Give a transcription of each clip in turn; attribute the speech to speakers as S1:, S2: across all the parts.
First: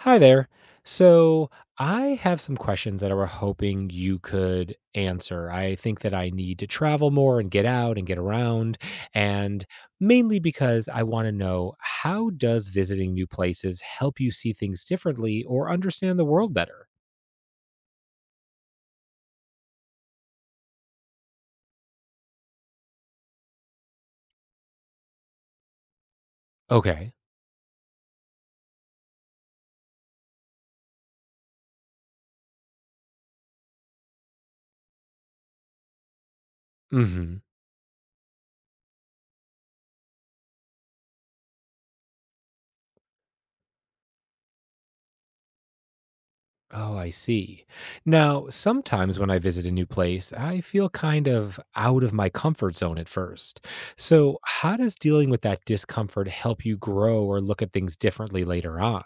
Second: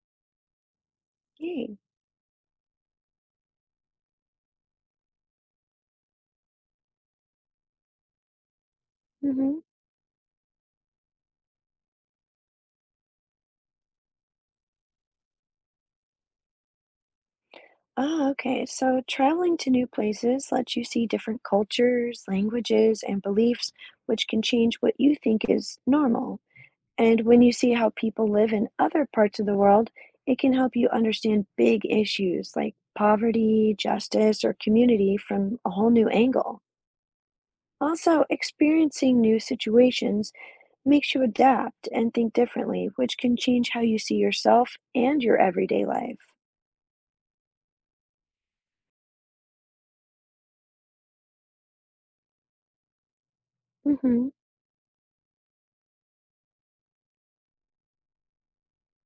S1: Hi there. So,
S2: Yay.
S1: I have some questions that I were hoping you could answer. I think that I need to travel more and get out and get around,
S2: Mhm.
S1: and mainly because I want to know, how does visiting new places help you see things differently or understand the world better?
S2: Ah, okay. So traveling to new places lets you see different cultures, languages, and beliefs, which can change what you think is normal.
S1: Okay.
S2: And when you see how people live in other parts of the world, it can help you understand big issues like poverty, justice, or community from a whole new angle.
S1: Mhm.
S2: Also, experiencing new situations makes you adapt and think differently, which can change how you see yourself and your everyday life.
S1: Oh, I see. Now, sometimes when I visit a new place, I feel kind of out of my comfort zone at first.
S2: Mhm.
S1: So, how does dealing with that discomfort help you grow or look at things differently later on?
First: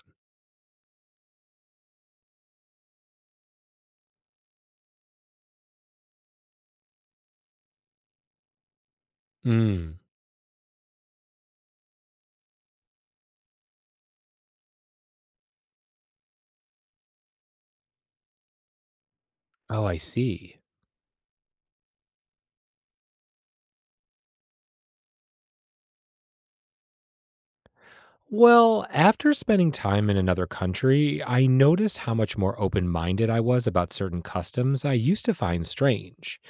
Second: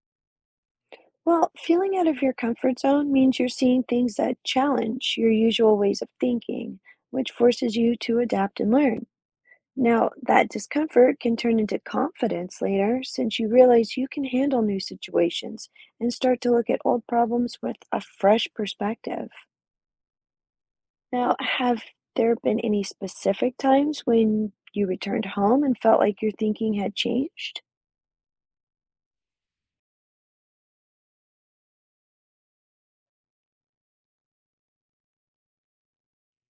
S2: Well, feeling out of your comfort zone means you're seeing things that challenge your usual ways of thinking, which forces you to adapt and learn.
S1: Mm.
S2: Now, that discomfort can turn into confidence later since you realize you can handle new situations and start to look at old problems with a fresh perspective.
S1: Oh, I see.
S2: Now, have there been any specific times when you returned home and felt like your thinking had changed?
S1: Well, after spending time in another country, I noticed how much more open minded I was about certain customs I used to find strange.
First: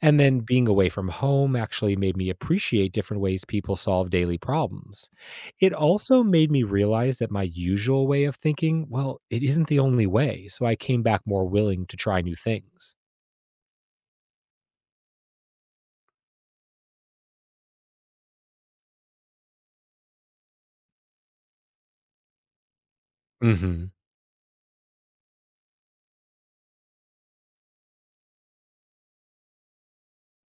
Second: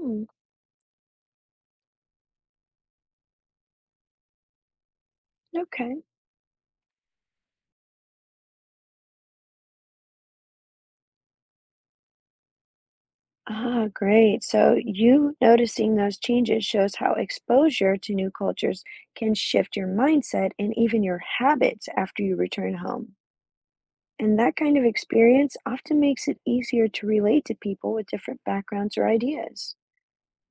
S1: And then being away from home actually made me appreciate different ways people solve daily problems. It
S2: okay.
S1: also made me realize that my usual way of thinking, well, it isn't the only way. So I came back more willing to try new things.
S2: Ah, great. So you noticing those changes shows how exposure to new cultures can shift your mindset and even your habits after you return home.
S1: Hmm.
S2: And that kind of experience often makes it easier to relate to people with different backgrounds or ideas.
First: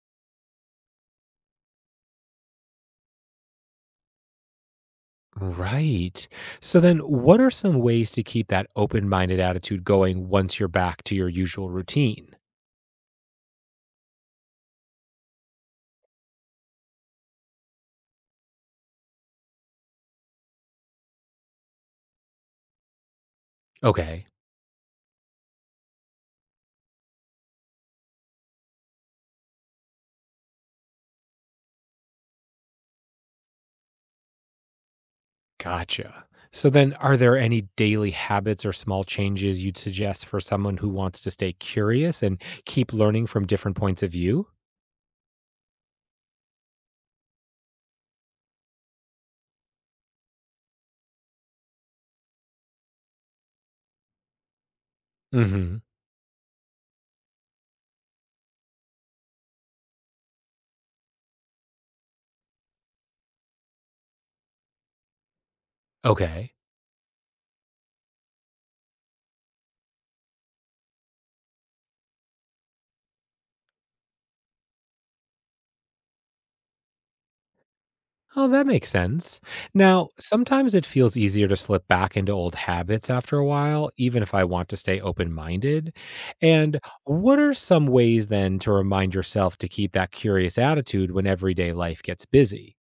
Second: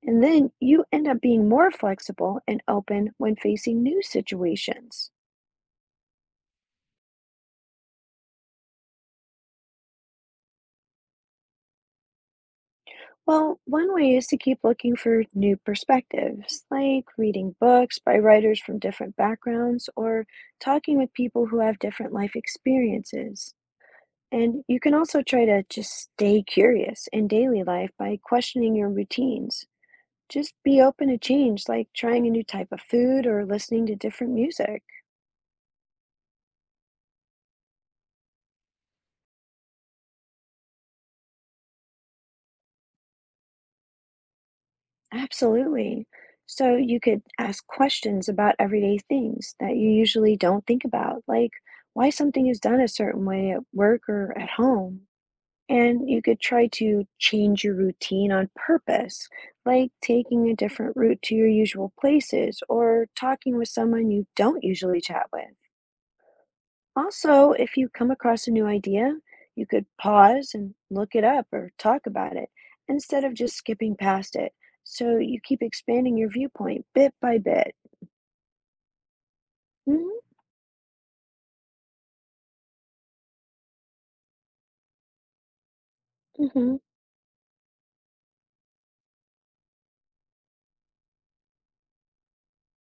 S2: And then you end up being more flexible and open when facing new situations.
S1: Right. So then, what are some ways to keep that open minded attitude going once you're back to your usual routine?
S2: Well, one way is to keep looking for new perspectives, like reading books by writers from different backgrounds or talking with people who have different life experiences.
S1: Okay,
S2: And you can also try to just stay curious in daily life by questioning your routines. Just be open to change, like trying a new type of food or listening to different music.
S1: gotcha. So then, are there any daily habits or small changes you'd suggest for someone who wants to stay curious and keep learning from different points of view?
S2: Absolutely. So you could ask questions about everyday things that you usually don't think about, like why something is done a certain way at work or at home.
S1: Hmm.
S2: And you could try to change your routine on purpose, like taking a different route to your usual places or talking with someone you don't usually chat with.
S1: Okay.
S2: Also, if you come across a new idea, you could pause and look it up or talk about it instead of just skipping past it. So you keep expanding your viewpoint bit by bit.
S1: Oh, that makes sense. Now,
S2: Mm-hmm.
S1: sometimes it feels easier to slip back into old habits after a while, even if I want to stay open minded.
S2: hmm
S1: And what are some ways then to remind yourself to keep that curious attitude when everyday life gets busy?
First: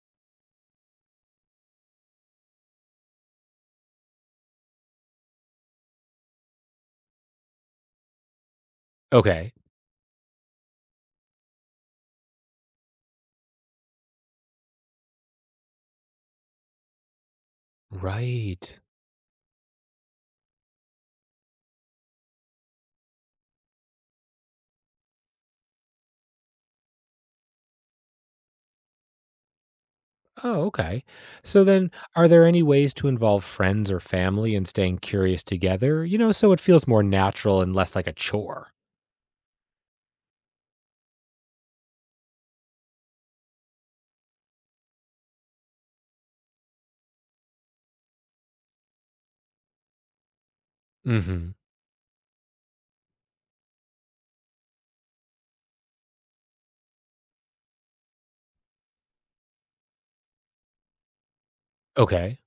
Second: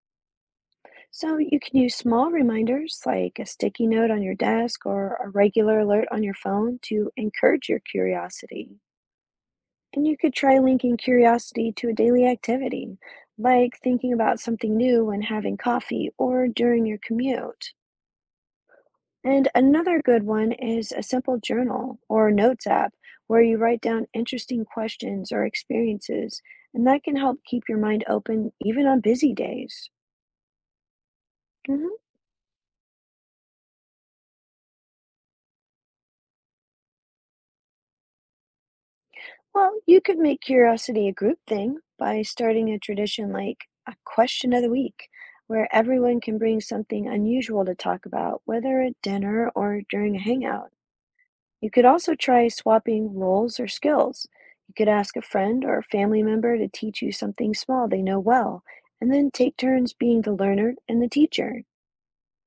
S2: So you can use small reminders like a sticky note on your desk or a regular alert on your phone to encourage your curiosity.
S1: Okay.
S2: And you could try linking curiosity to a daily activity, like thinking about something new when having coffee or during your commute.
S1: Right.
S2: And another good one is a simple journal or notes app where you write down interesting questions or experiences, and that can help keep your mind open even on busy days.
S1: Oh, okay. So then,
S2: hmm
S1: are there any ways to involve friends or family in staying curious together? You know, so it feels more natural and less like a chore.
S2: Well, you could make curiosity a group thing by starting a tradition like a question of the week, where everyone can bring something unusual to talk about, whether at dinner or during a hangout.
S1: Hmm.
S2: You could also try swapping roles or skills. You could ask a friend or a family member to teach you something small they know well, and then take turns being the learner and the teacher.
S1: Okay.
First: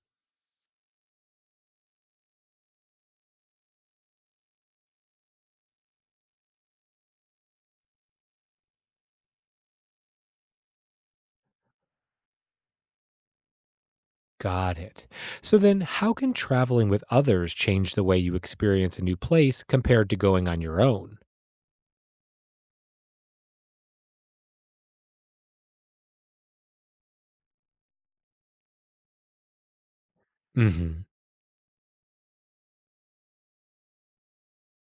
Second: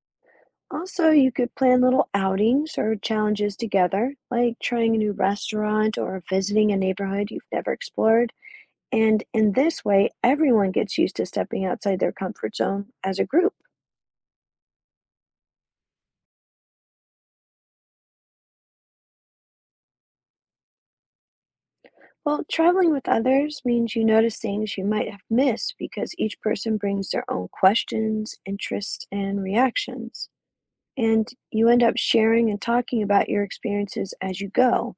S2: Also, you could plan little outings or challenges together, like trying a new restaurant or visiting a neighborhood you've never explored. And in this way, everyone gets used to stepping outside their comfort zone as a group.
S1: Got it. So then, how can traveling with others change the way you experience a new place compared to going on your own?
S2: Well, traveling with others means you notice things you might have missed because each person brings their own questions, interests, and reactions.
S1: Hmm.
S2: And you end up sharing and talking about your experiences as you go,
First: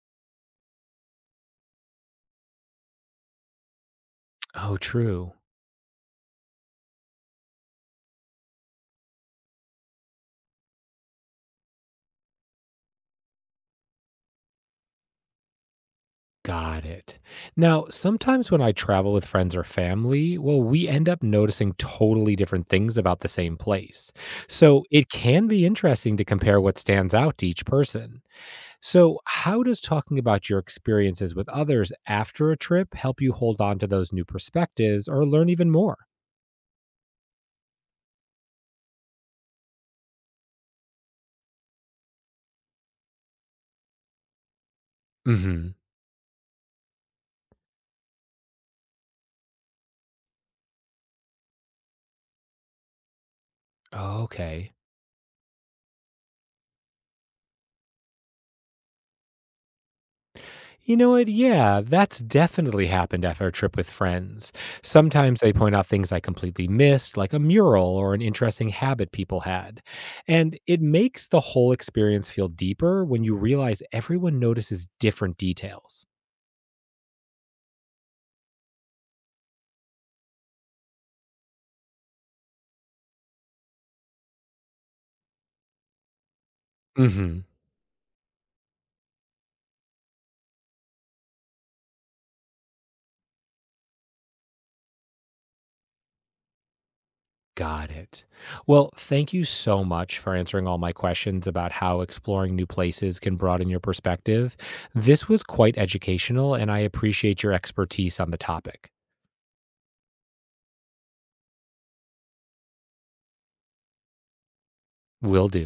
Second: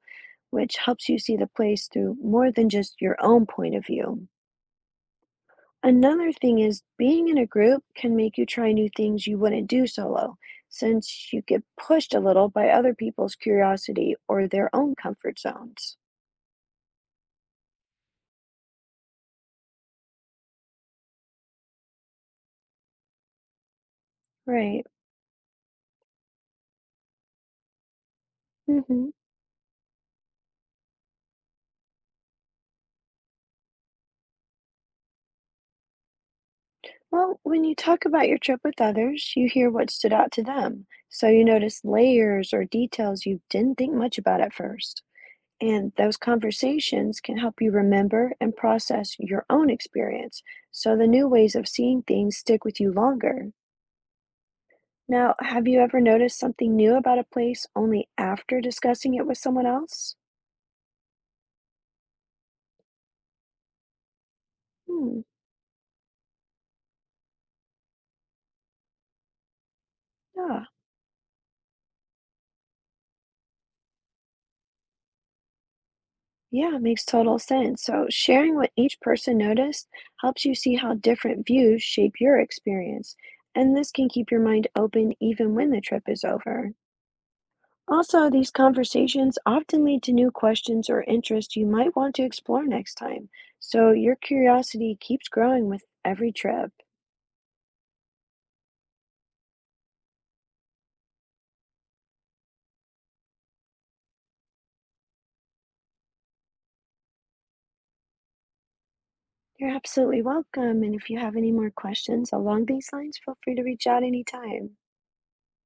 S2: which helps you see the place through more than just your own point of view.
S1: Oh, true.
S2: Another thing is being in a group can make you try new things you wouldn't do solo, since you get pushed a little by other people's curiosity or their own comfort zones.
S1: Got it. Now, sometimes when I travel with friends or family, well, we end up noticing totally different things about the same place.
S2: Right.
S1: So it can be interesting to compare what stands out to each person.
S2: hmm
S1: So, how does talking about your experiences with others after a trip help you hold on to those new perspectives or learn even more?
S2: Well, when you talk about your trip with others, you hear what stood out to them. So you notice layers or details you didn't think much about at first.
S1: Hmm.
S2: And those conversations can help you remember and process your own experience. So the new ways of seeing things stick with you longer.
S1: Okay.
S2: Now, have you ever noticed something new about a place only after discussing it with someone else?
S1: You know what? Yeah, that's definitely happened after a trip with friends.
S2: Hmm,
S1: Sometimes they point out things I completely missed, like a mural or an interesting habit people had. And
S2: yeah.
S1: it makes the whole experience feel deeper when you realize everyone notices different details.
S2: Yeah, it makes total sense. So, sharing what each person noticed helps you see how different views shape your experience, and this can keep your mind open even when the trip is over.
S1: Hmm.
S2: Also, these conversations often lead to new questions or interests you might want to explore next time, so your curiosity keeps growing with every trip.
S1: Got it. Well, thank you so much for answering all my questions about how exploring new places can broaden your perspective. This was quite educational, and I appreciate your expertise on the topic.
S2: You're absolutely welcome, and if you have any more questions along these lines, feel free to reach out anytime.
S1: Will do.